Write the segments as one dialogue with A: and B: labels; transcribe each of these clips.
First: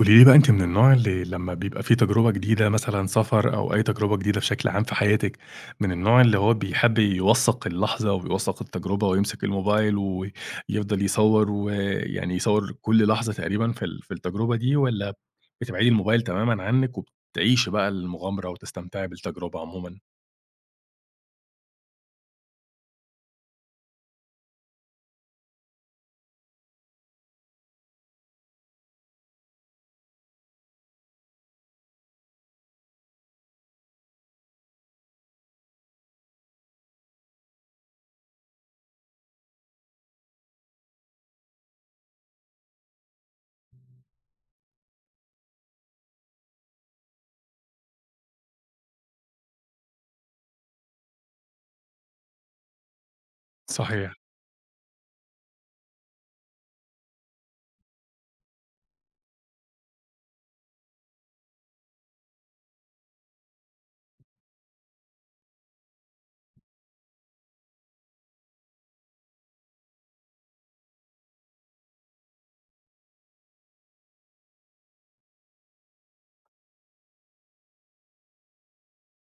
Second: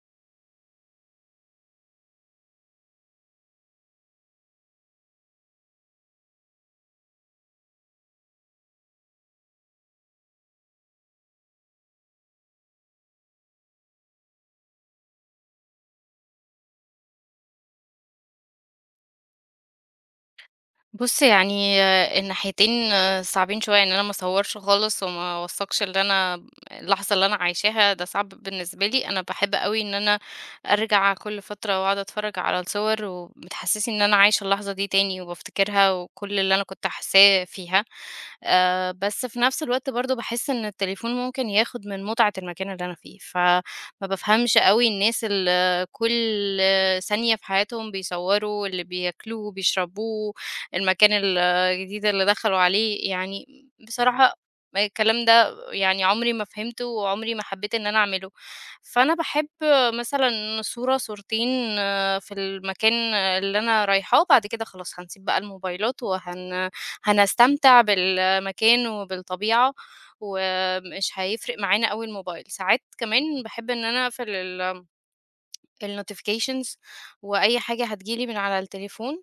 A: قولي لي بقى أنتِ من النوع اللي لمّا بيبقى في تجربة جديدة مثلًا سفر أو أي تجربة جديدة بشكل عام في حياتِك، من النوع اللي هو بيحب يوثّق اللحظة ويوثّق التجربة ويمسك الموبايل ويفضل يصوّر ويعني يصوّر كل لحظة تقريبًا في التجربة دي والّا بتبعدي الموبايل تمامًا عنِّك وبتعيشي بقى المغامرة وتستمتعي بالتجربة عمومًا؟
B: بُص يعني الناحيتين صعبين شوية، إن أنا ما اصوّرش خالص وما اوثّقش اللي أنا اللحظة اللي أنا عايشاها ده صعب بالنسبة لي. أنا باحب أوي إن أنا أرجع كل فترة وأقعد أتفرّج على الصور وبتحسّسني إن أنا عايشة اللحظة دي تاني وبافتكرها وكل اللي أنا كنت حاساه فيها. بس في نفس الوقت برضه باحس إن التليفون ممكن ياخُد من متعة المكان اللي أنا فيه، فما بافهمش أوي الناس اللي كل ثانية في حياتهم بيصوّروا اللي بياكلوه وبيشربوه المكان الجديد اللي دخلوا عليه. يعني
A: صحيح.
B: بصراحة ما الكلام ده يعني عمري ما فهمته، وعمري ما حبيت إن أنا أعمله. فأنا باحب مثلًا صورة، صورتين في المكان اللي أنا رايحاه، وبعد كده خلاص هنسيب بقى الموبايلات، هنستمتع بالمكان وبالطبيعة، ومش هيفرق معانا أوي الموبايل. ساعات كمان باحب إن أنا أقفل ال الnotifications وأي حاجة هتيجي لي من على التليفون،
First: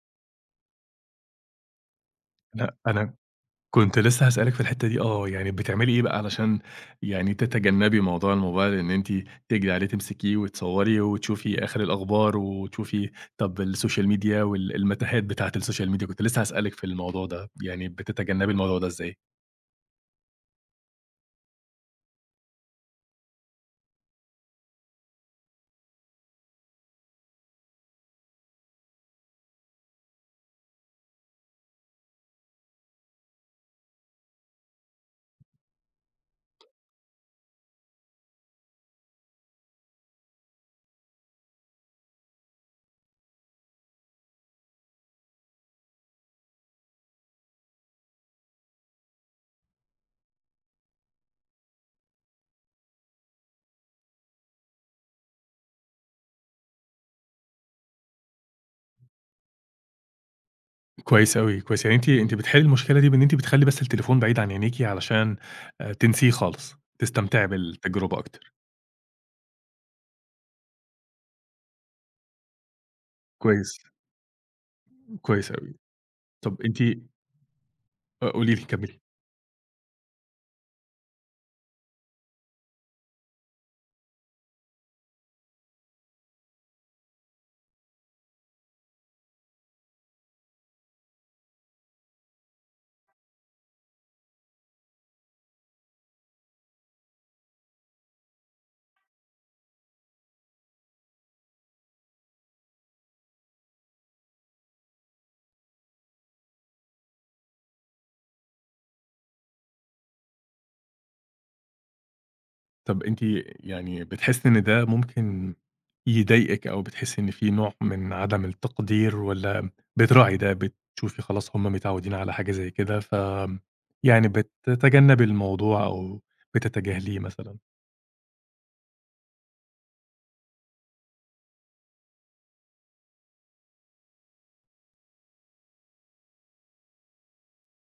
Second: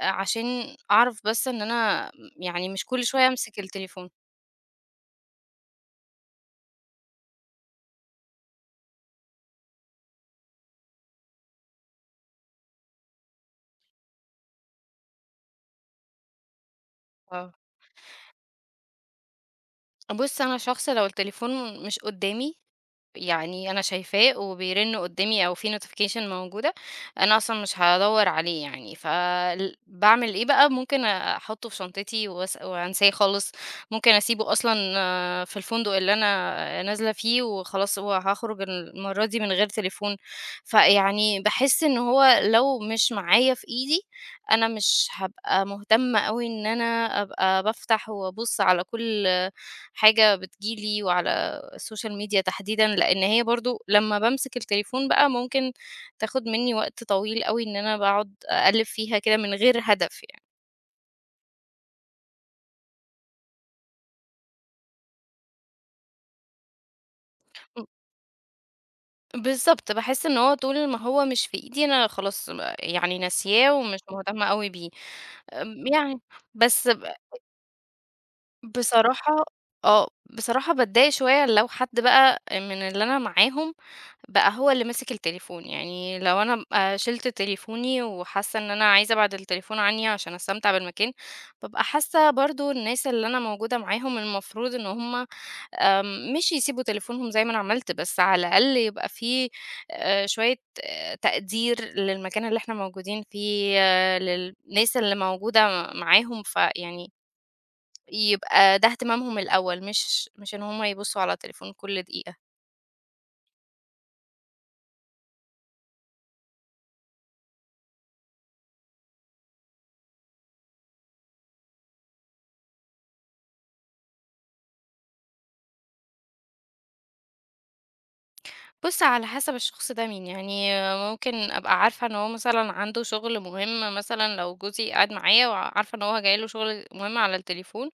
B: عشان أعرف بس إن أنا يعني
A: لأ
B: مش كل
A: أنا
B: شوية أمسك
A: كنت
B: التليفون.
A: لسه هاسألِك في الحتّة دي يعني بتعملي إيه بقى علشان يعني تتجنّبي موضوع الموبايل إن أنتِ تجري عليه تمسكيه وتصوّري وتشوفي آخر الأخبار وتشوفي طَب السوشيال ميديا وال المتاهات بتاعة السوشيال ميديا، كنت لسه هاسألِك في الموضوع ده،
B: آه.
A: يعني بتتجنّبي الموضوع ده إزاي؟
B: بُص أنا شخص لو التليفون مش قدّامي يعني أنا شايفاه وبيرن قدامي أو في notification موجودة، أنا أصلًا مش هادوّر عليه يعني. باعمل إيه بقى، ممكن أحطه في شنطتي وأنساه خالص، ممكن أسيبه أصلًا في الفندق اللي أنا نازلة فيه وخلاص وهاخرج المرة دي من غير تليفون. فيعني باحس إن هو لو مش معايا في إيدي، أنا مش هابقى مهتمة أوي إن أنا أبقى بافتح وأبُص على كل حاجة بتيجي لي وعلى السوشيال ميديا تحديدًا، لإن هي برضه لمّا بامسك التليفون بقى ممكن تاخد منّي وقت طويل أوي إن أنا باقعد أقلِّب فيها كده من غير هدف يعني.
A: كويس أوي، كويس، يعني أنتِ بتحلّي المشكلة دي بإن أنتِ بتخلّي بس التليفون بعيد عن عينيكِ علشان تنسيه خالص، تستمتعي
B: م
A: بالتجربة أكتر،
B: بالضبط، باحس إن هو طول ما هو مش في إيدي أنا خلاص يعني ناسياه
A: كويس،
B: ومش مهتمة أوي بيه.
A: كويس أوي.
B: آمم، يعني
A: طَب أنتِ
B: بس ب
A: آه، قولي لي، كمّلي.
B: بصراحة بصراحة باتضايق شوية لو حد بقى من اللي أنا معاهم بقى هو اللي ماسك التليفون. يعني لو أنا بابقى شِلت تليفوني وحاسة إن أنا عايزة أبعد التليفون عني عشان أستمتع بالمكان، بابقى حاسة برضه الناس اللي أنا موجودة معاهم المفروض إن هُم مش يسيبوا تليفونهم زي ما أنا عملت، بس على الأقل يبقى في شوية تقدير للمكان اللي إحنا موجودين فيه، للناس اللي موجودة معاهم، فيعني يبقى ده اهتمامهم الأول، مش إن هُم يبصوا على التليفون كل دقيقة.
A: طب أنتِ يعني بتحسّي إن ده ممكن يضايقِك أو بتحسّي إن في نوع من عدم التقدير والّا بتراعي ده، بتشوفي خلاص هم متعوّدين على حاجة زي كده ف يعني بتتجنّبي الموضوع أو بتتجاهليه مثلًا؟
B: بُص، على حسب الشخص ده مين، يعني ممكن أبقى عارفة إن هو مثلًا عنده شغل مهم مثلًا لو جوزي قاعد معايا وعارفة إن هو جاي له شغل مهم على التليفون،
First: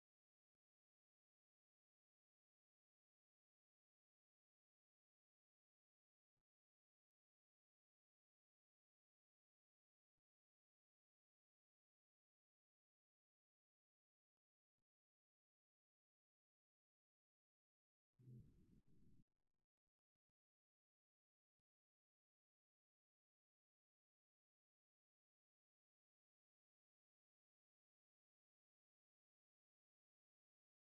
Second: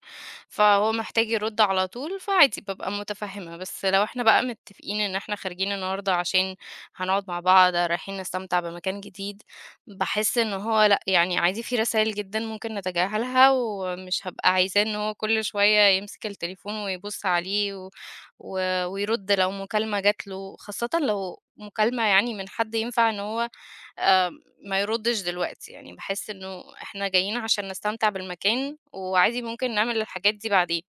B: فهو محتاج يرُد على طول، فعادي بابقى متفهمة. بس لو إحنا بقى متفقين إن إحنا خارجين النهارده عشان هنقعد مع بعض، رايحين نستمتع بمكان جديد، باحس إن هو لأ، يعني عادي في رسايل جدًا ممكن نتجاهلها، ومش هابقى عايزاه إن هو كل شوية يمسك التليفون ويبُص عليه و ويرُد لو مكالمة جات له، خاصةً لو مكالمة يعني من حد ينفع إن هو آآ ما يردش دلوقتي. يعني باحس إنه إحنا جايين عشان نستمتع بالمكان، وعادي ممكن نعمل الحاجات دي بعدين.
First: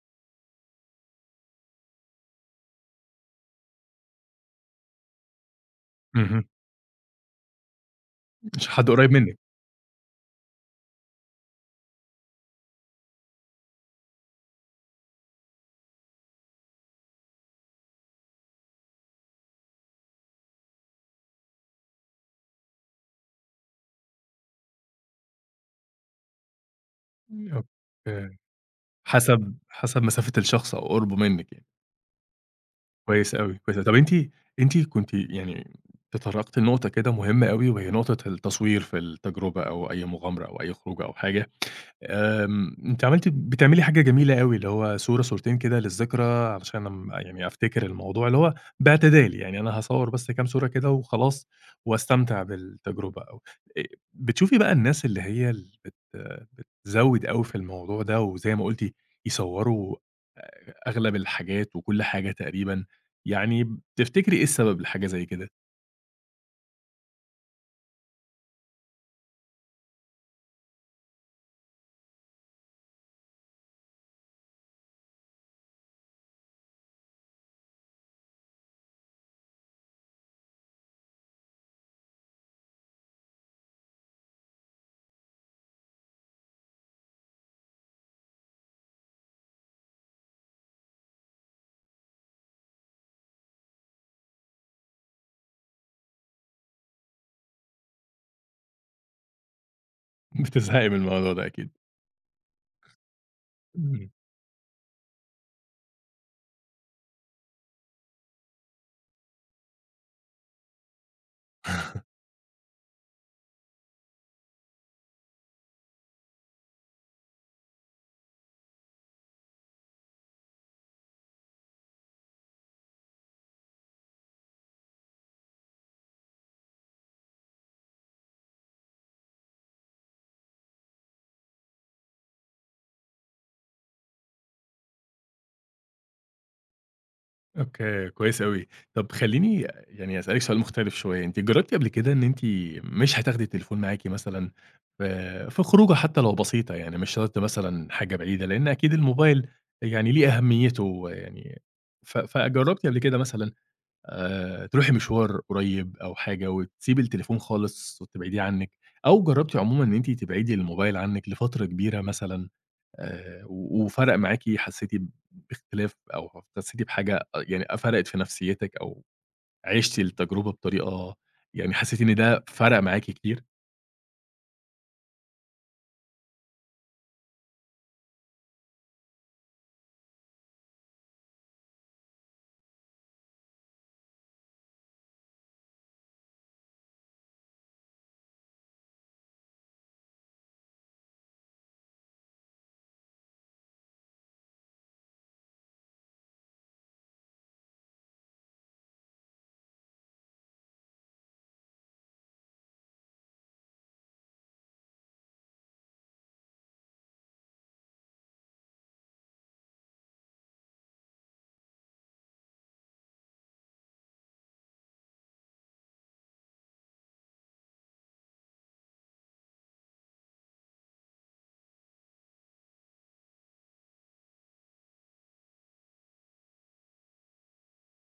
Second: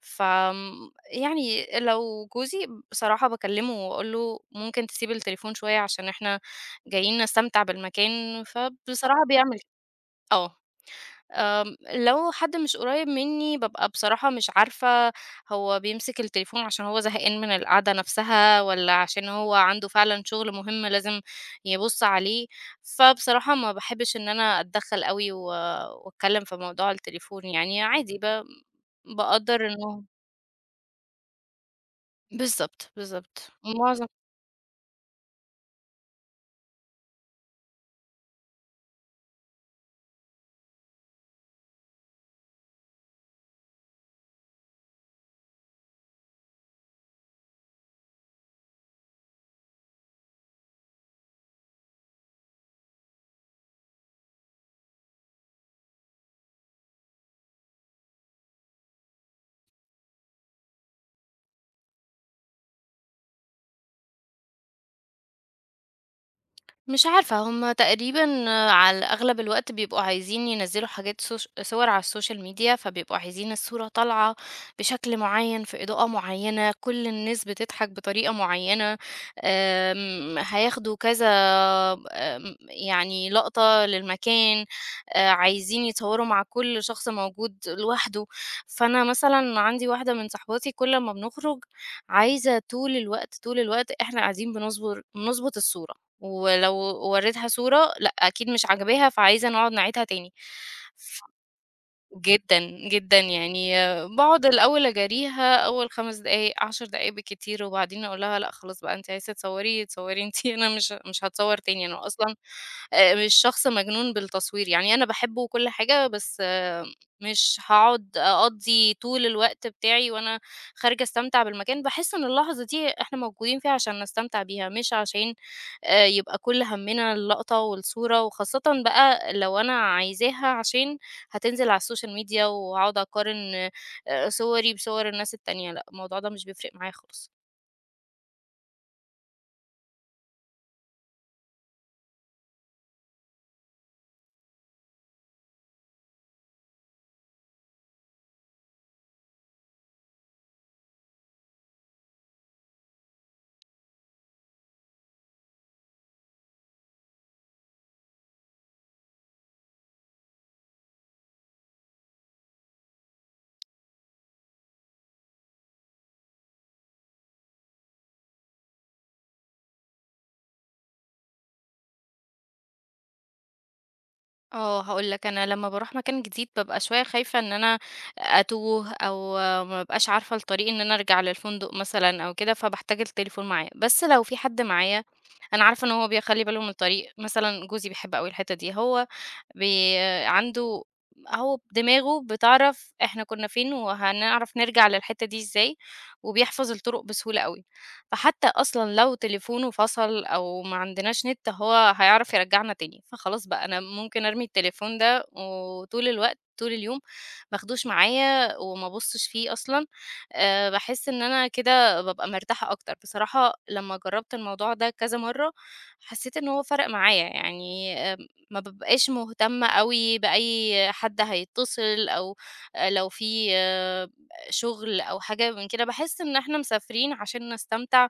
B: يعني لو جوزي بصراحة باكلمه وأقول له ممكن تسيب التليفون شوية عشان إحنا
A: اهم.
B: جايين نستمتع بالمكان،
A: مش حد قريّب
B: فبصراحة
A: منِّك.
B: بيعمل آه. لو حد مش قريب مني بابقى بصراحة مش عارفة هو بيمسك التليفون عشان هو زهقان من القعدة نفسها والّا عشان هو عنده فعلًا شغل مهم لازم يبُص عليه، فبصراحة ما باحبش إن أنا أتدخّل أوي وأتكلّم في موضوع التليفون. يعني عادي
A: أوكي. حسب
B: باقدّر
A: حسب
B: إنه
A: مسافة الشخص أو قُربه منِّك يعني.
B: بالضبط،
A: كويس
B: بالضبط.
A: أوي، كويس أوي. طب أنتِ كنتِ يعني تطرّقتِ لنقطة كده مهمة أوي وهي نقطة التصوير في التجربة أو أي مغامرة أو أي خروجة أو حاجة. آمم، أنتِ بتعملي حاجة جميلة أوي، اللي هو صورة، صورتين كده للذكرى علشان يعني أفتكر الموضوع، اللي هو باعتدال، يعني أنا هاصوّر بس كام صورة كده وخلاص وأستمتع بالتجربة أو آآ، بتشوفي بقى الناس اللي هي ال بت بتزوِّد أوي في الموضوع ده، وزي ما قُلتِ يصوّروا أغلب الحاجات وكل حاجة تقريبًا، يعني تفتكري إيه السبب لحاجة زي كده؟
B: مش عارفة هم تقريبًا على أغلب الوقت بيبقوا عايزين ينزّلوا حاجات سوش صور على السوشيال ميديا، فبيبقوا عايزين الصورة طالعة بشكل معيّن، في إضاءة معيّنة، كل الناس بتضحك بطريقة معيّنة. هياخدوا كذا آمم، يعني لقطة للمكان، عايزين يتصوروا مع كل شخص موجود لوحده. فأنا مثلًا عندي واحدة من صاحباتي كل ما بنخرج عايزة طول الوقت، طول الوقت إحنا قاعدين بنظبط الصورة، ولو وريتها صورة لأ أكيد مش عاجباها فعايزة نقعد نعيدها تاني.
A: بتزهقي من الموضوع ده أكيد.
B: جدًا، جدًا، يعني باقعد الأول أجاريها أول 5 دقايق، 10 دقايق بالكتير، وبعدين أقول لها لأ خلاص بقى أنتِ عايزة تصوّري تصوّري أنتِ. أنا مش هاتصوّر تاني. أنا أصلًا مش شخص مجنون بالتصوير، يعني أنا باحبه وكل حاجة، بس آه، مش هاقعد أقضّي طول الوقت بتاعي وأنا خارجة أستمتع بالمكان. باحس إن اللحظة دي إحنا موجودين فيها عشان نستمتع بيها، مش عشان يبقى كل هَمّنا اللقطة والصورة، وخاصةً بقى لو أنا عايزاها عشان هتنزل على السوشيال ميديا وهاقعد أقارن صوري بصور الناس التانية. لأ، الموضوع ده مش بيفرق معايا خالص.
A: أوكي، كويس أوي. طب خلّيني يعني أسألِك سؤال مختلف شوية، أنتِ جرّبتِ قبل كده إن أنتِ مش هتاخدي التليفون معاكِ مثلًا في خروجة حتى لو بسيطة، يعني مش شرط مثلًا حاجة بعيدة، لإن أكيد الموبايل يعني ليه أهميته يعني فجرّبتِ قبل كده مثلًا تروحي مشوار قريب أو حاجة وتسيبي التليفون خالص وتبعديه عنِّك، أو جرّبتِ عمومًا إن أنتِ تبعدي الموبايل عنِّك لفترة كبيرة مثلًا؟ و وفرق معاكِ حسيتِ باختلاف أو حسيتِ بحاجة يعني فرقت في نفسيتِك أو عِشتِ التجربة بطريقة يعني حسيتِ إن ده فرق معاكِ كتير؟
B: آه، هاقول لك أنا لمّا باروح مكان جديد بابقى شوية خايفة إن أنا أتوه أو ما ابقاش عارفة الطريق إن أنا أرجع للفندق مثلًا أو كده، فباحتاج التليفون معايا. بس لو في حد معايا أنا عارفة إن هو بيخلّي باله من الطريق، مثلًا جوزي بيحب أوي الحتة دي. هو بي عنده هو دماغه بتعرف إحنا كنا فين وهنعرف نرجع للحتّة دي إزاي، وبيحفظ الطرق بسهولة أوي. فحتى أصلًا لو تليفونه فصل أو ما عندناش نت هو هيعرف يرجّعنا تاني، فخلاص بقى أنا ممكن أرمي التليفون ده وطول الوقت، طول اليوم ما اخدوش معايا وما ابُصّش فيه أصلًا. باحس إن أنا كده بابقى مرتاحة أكتر. بصراحة لمّا جرّبت الموضوع ده كذا مرّة، حسّيت إن هو فرَق معايا. يعني ما بابقاش مهتمة أوي بأي حد هيتصل أو لو في شغل أو حاجة من كده. باحس إن إحنا مسافرين عشان نستمتع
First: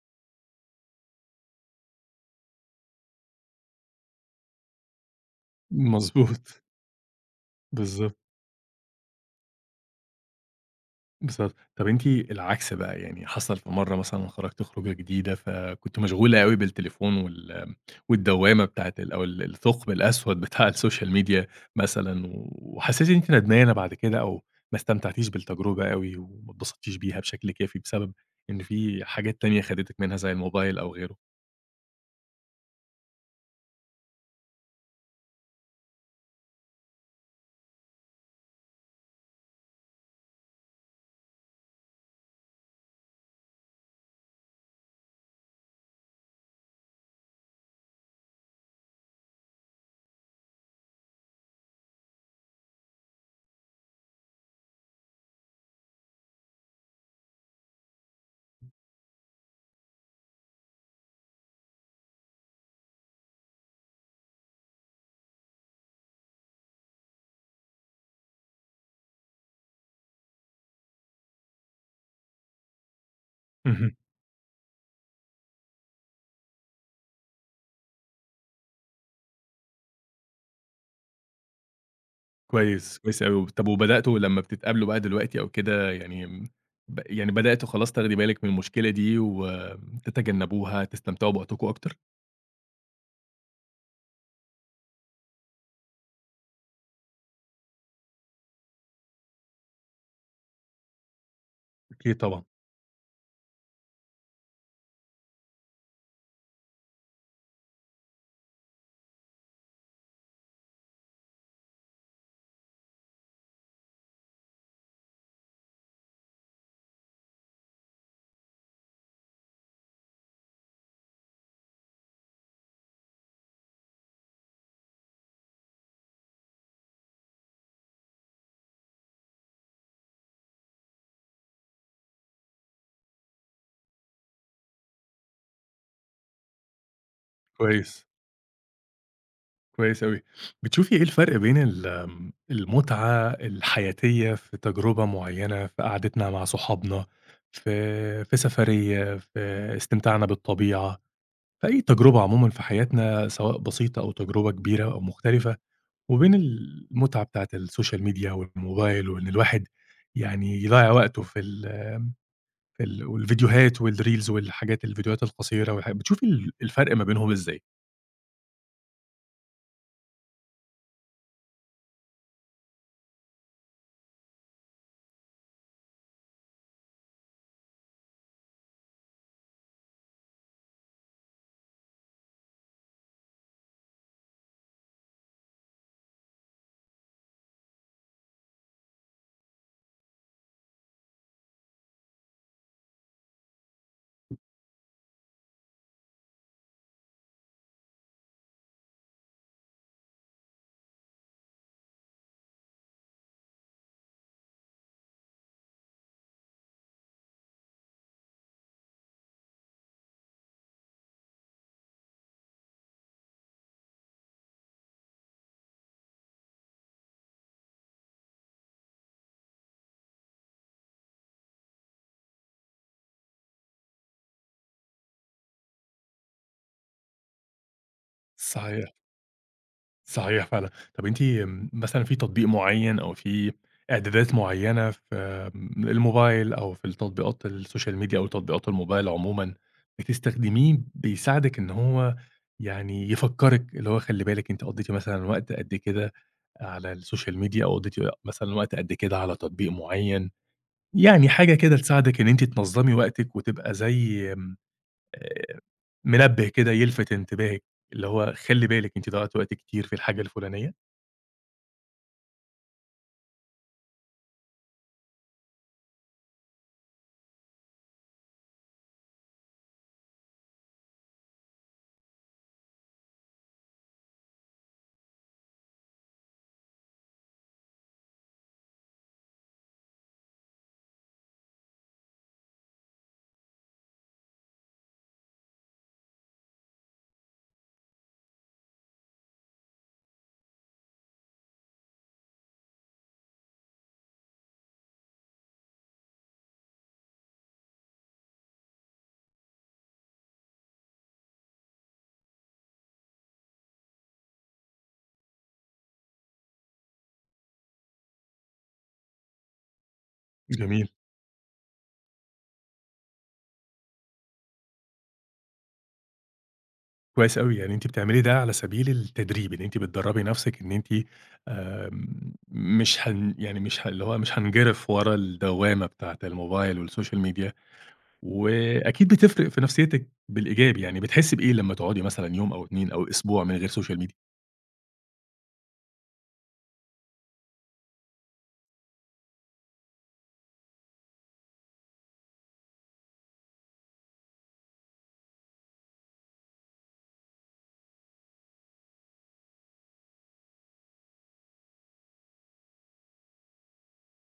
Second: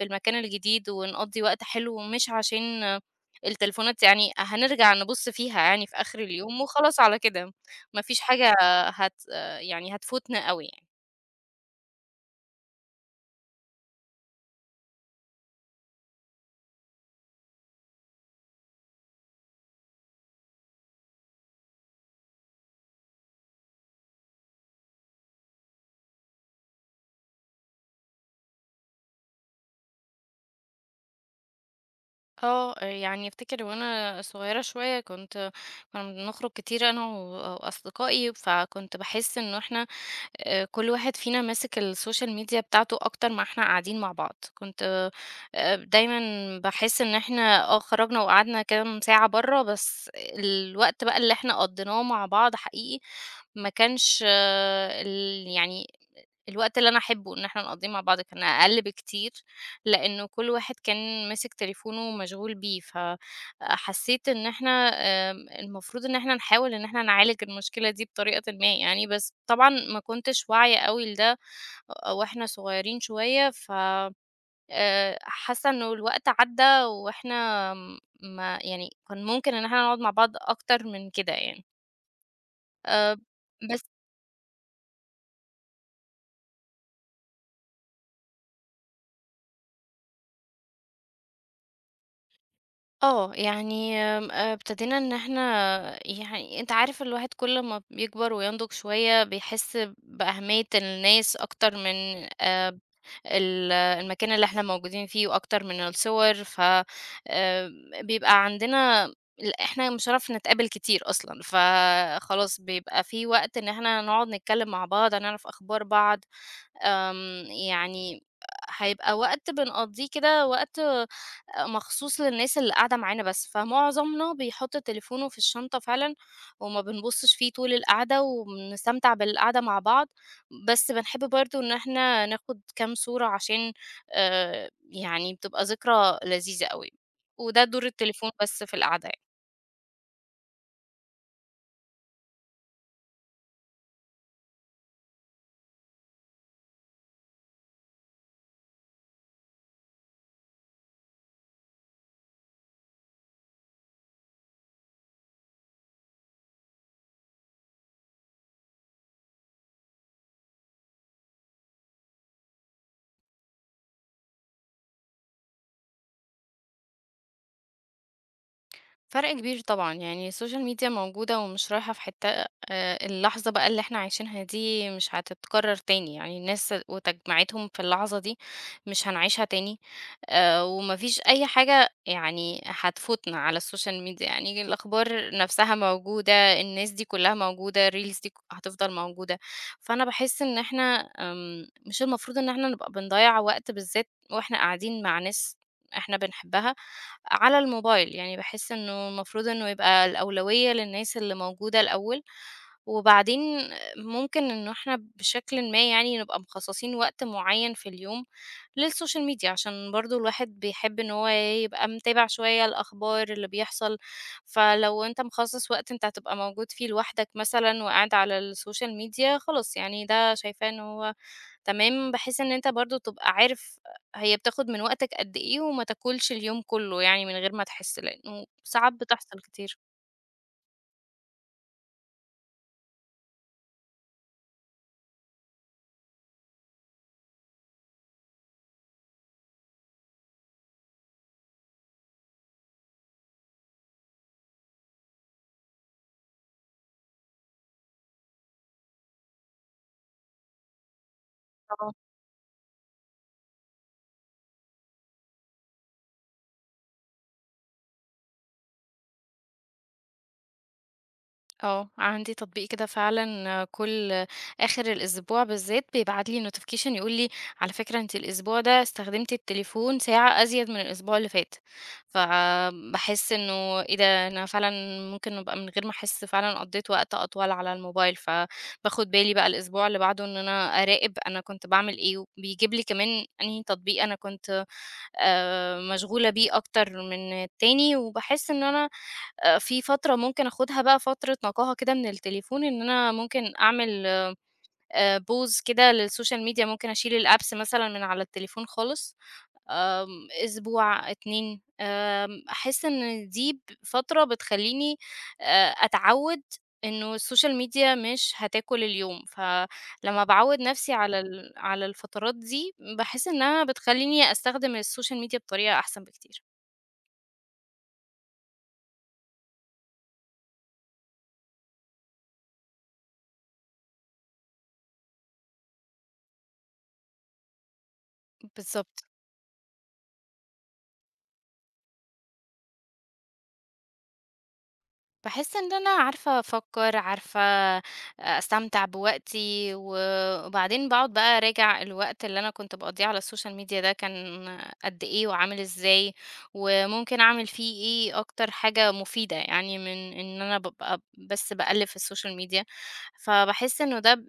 B: بالمكان الجديد ونقضّي وقت حلو، مش عشان آه، التليفونات يعني هنرجع نبُص فيها يعني في آخر اليوم
A: مضبوط،
B: وخلاص على كده. ما
A: بالضبط.
B: فيش حاجة هت آه، يعني هتفوتنا أوي يعني.
A: بالضبط. طب أنتِ العكس بقى، يعني حصل في مرّة مثلًا خرجتِ خروجة جديدة، فكنتِ مشغولة أوي بالتليفون والدوّامة بتاعة ال أو ال الثُقب الأسود بتاع السوشيال ميديا مثلًا، وحسيتِ إن أنتِ ندمانة بعد كده أو ما استمتعتيش بالتجربة أوي وما اتبسطتيش بيها بشكل كافي بسبب إن في حاجات تانية خدتِك منها زي الموبايل أو غيره.
B: يعني افتكر وانا صغيرة شوية كنت كنا بنخرج كتير انا واصدقائي فكنت بحس انه احنا كل واحد فينا ماسك السوشيال ميديا بتاعته اكتر ما احنا قاعدين مع بعض. كنت دايما بحس ان احنا خرجنا وقعدنا كام ساعة بره، بس الوقت بقى اللي احنا قضيناه مع بعض حقيقي ما كانش يعني الوقت اللي أنا أحبه إن إحنا نقضّيه مع بعض كان أقل بكتير، لإنه كل واحد كان ماسك تليفونه ومشغول بيه. فحسيت إن إحنا المفروض إن إحنا نحاول إن إحنا نعالج المشكلة دي بطريقةٍ ما يعني، بس طبعًا ما كنتش واعية أوي لده وإحنا صغيرين شوية، ف
A: اهم،
B: حاسة إنه الوقت عدّى وإحنا ما يعني كان ممكن إن إحنا نقعد مع بعض أكتر من كده يعني.
A: كويس،
B: آآ،
A: كويس أوي. طَب
B: بس
A: وبدأتوا لمّا بتتقابلوا بقى دلوقتي أو كده يعني م ب يعني بدأتوا خلاص تاخدي بالِك من المشكلة دي وتتجنبوها، تستمتعوا بوقتكم أكتر؟
B: يعني آمم، ابتدينا إن إحنا يعني أنت عارف الواحد كل ما بيكبر وينضج شوية بيحس بأهمية الناس أكتر
A: أكيد
B: من
A: طبعًا،
B: ال المكان اللي إحنا موجودين فيه وأكتر من الصور. ف آآ، بيبقى عندنا إحنا مش هنعرف نتقابل كتير أصلًا، فخلاص بيبقى في وقت إن إحنا نقعد نتكلم مع بعض، هنعرف أخبار بعض. يعني هيبقى وقت بنقضيه كده، وقت آه، مخصوص للناس اللي قاعدة معانا بس، فمعظمنا بيحط تليفونه في الشنطة فعلًا وما بنبُصّش فيه طول القعدة وبنستمتع بالقعدة مع بعض. بس بنحب برضه إن إحنا ناخد كام صورة عشان يعني بتبقى ذكرى لذيذة أوي، وده دور
A: كويس.
B: التليفون بس في القعدة يعني.
A: كويس أوي. بتشوفي إيه الفرق بين ال آمم، المتعة الحياتية في تجربة معيّنة، في قعدتنا مع صحابنا، في سفرية، في استمتاعنا بالطبيعة، في أي تجربة عمومًا في حياتنا سواء بسيطة أو تجربة كبيرة أو مختلفة، وبين المتعة بتاعة السوشيال ميديا والموبايل وإن الواحد يعني يضيّع وقته في والفيديوهات والreels والحاجات الفيديوهات القصيرة والحاجات بتشوفي الفرق ما بينهم إزاي؟
B: فرق كبير طبعًا، يعني السوشيال ميديا موجودة ومش رايحة في حتة. اللحظة بقى اللي إحنا عايشينها دي مش هتتكرر تاني، يعني الناس وتجميعتهم في اللحظة دي مش هنعيشها تاني. وما فيش أي حاجة يعني هتفوتنا على السوشيال ميديا، يعني الأخبار نفسها موجودة، الناس دي كلها موجودة، الreels دي هتفضل موجودة. فأنا باحس إن إحنا مش المفروض إن إحنا نبقى بنضيّع وقت بالذات وإحنا قاعدين مع ناس إحنا بنحبها على الموبايل. يعني باحس إنه المفروض إنه يبقى الأولوية للناس اللي موجودة الأول، وبعدين ممكن إنه إحنا بشكلٍ ما يعني نبقى مخصصين وقت معين في اليوم للسوشيال ميديا، عشان برضه الواحد بيحب إن هو يبقى متابع شوية الأخبار اللي بيحصل. فلو أنت مخصص وقت أنت هتبقى موجود فيه لوحدك مثلًا وقاعد على السوشيال ميديا خلاص، يعني ده شايفاه إن هو تمام، بحيث إن أنت برضه تبقى عارف هي بتاخد من وقتك قد إيه وما تاكلش اليوم كله يعني من غير ما تحس، لإنه ساعات
A: صحيح.
B: بتحصل كتير.
A: صحيح فعلًا. طب أنتِ آمم، مثلًا في تطبيق معيّن أو في إعدادات معيّنة في آمم، الموبايل أو في التطبيقات السوشيال ميديا أو تطبيقات الموبايل عمومًا، بتستخدميه بيساعدِك إن هو يعني يفكّرِك، اللي هو خلّي بالِك أنتِ قضّيتِ مثلًا وقت قد كده على السوشيال ميديا أو قضّيتِ مثلًا وقت قد كده على تطبيق معيّن، يعني حاجة كده
B: آه.
A: تساعدِك إن أنتِ تنظّمي وقتِك وتبقى زي آمم، آآ، منبه كده يلفت انتباهِك، اللي هو خلّي بالِك أنتِ ضيّعتِ وقت كتير في الحاجة الفُلانية؟
B: آه، عندي تطبيق كده فعلًا كل آخر الأسبوع بالذات بيبعت لي notification يقول لي على فكرة أنتِ الأسبوع ده استخدمتِ التليفون ساعة أزيد من الأسبوع اللي فات. فباحس إنه إيه ده، أنا فعلًا ممكن أبقى من غير ما أحس فعلًا قضيت وقت أطول على الموبايل. فباخد بالي بقى الأسبوع اللي بعده إن أنا أراقب أنا كنت باعمل إيه، وبيجيب لي كمان أنهي تطبيق أنا كنت مشغولة بيه أكتر من التاني. وباحس إن أنا في فترة ممكن آخُدها بقى فترة نقاهة كده من التليفون، إن أنا ممكن أعمل pause كده للسوشيال ميديا، ممكن أشيل الapps مثلًا من على التليفون خالص. آمم، أسبوع، 2 أحس إن دي فترة بتخلّيني أتعوّد إنه الsocial media مش هتاكل اليوم، فلمّا باعوّد
A: جميل،
B: نَفْسي على على الفترات دي باحس إنها بتخلّيني أستخدم الsocial media بطريقة أحسن بكتير.
A: كويس أوي، يعني أنتِ بتعملي ده على سبيل التدريب، إن أنتِ بتدرّبي نفسِك إن أنتِ آمم، مش هن يعني مش ه اللي هو مش هانجرف ورا الدوّامة بتاعة الموبايل والسوشيال ميديا،
B: بالضبط.
A: وأكيد بتفرق في نفسيتِك بالإيجاب، يعني بتحسي بإيه لمّا تقعدي مثلًا يوم أو 2 أو أسبوع من غير سوشيال ميديا؟
B: باحس إن أنا عارفة أفكّر، عارفة آه، أستمتع بوقتي، و وبعدين باقعد بقى أراجع الوقت اللي أنا كنت باقضّيه على السوشيال ميديا ده كان قد إيه وعامل إزاي، وممكن أعمل فيه إيه أكتر حاجة مفيدة يعني من إن أنا بابقى بس باقلِّب في السوشيال ميديا. فباحس إنه ده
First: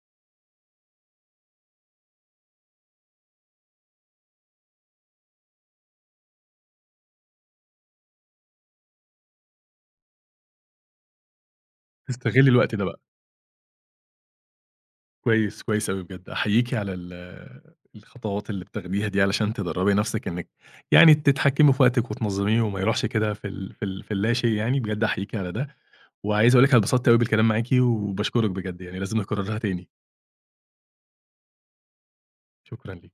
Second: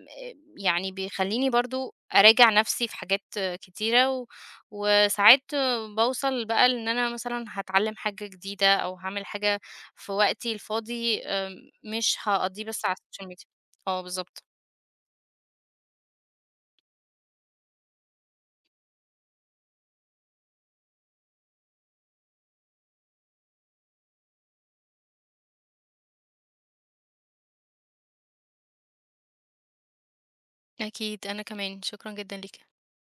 B: يعني بيخلّيني برضه أراجع نَفْسي في حاجات كتيرة، وساعات باوصل بقى لإن أنا مثلًا هاتعلّم حاجة جديدة أو هاعمل حاجة في وقتي الفاضي، مش
A: تستغلي
B: هاقضّيه
A: الوقت
B: بس
A: ده
B: على
A: بقى.
B: السوشيال ميديا. آه، بالضبط.
A: كويس، كويس أوي بجد، أحييكِ على الخطوات اللي بتاخديها دي علشان تدرّبي نفسِك إنِّك يعني تتحكمي في وقتِك وتنظميه وما يروحش كده في اللاشيء يعني، بجد أحييكِ على ده، وعايز أقول لِك أنا اتبسطت أوي بالكلام معاكِ وباشكرِك بجد يعني، لازم نكررها تاني،
B: أكيد، أنا كمان، شكرًا جدًا ليكِ.
A: شكرًا ليكِ.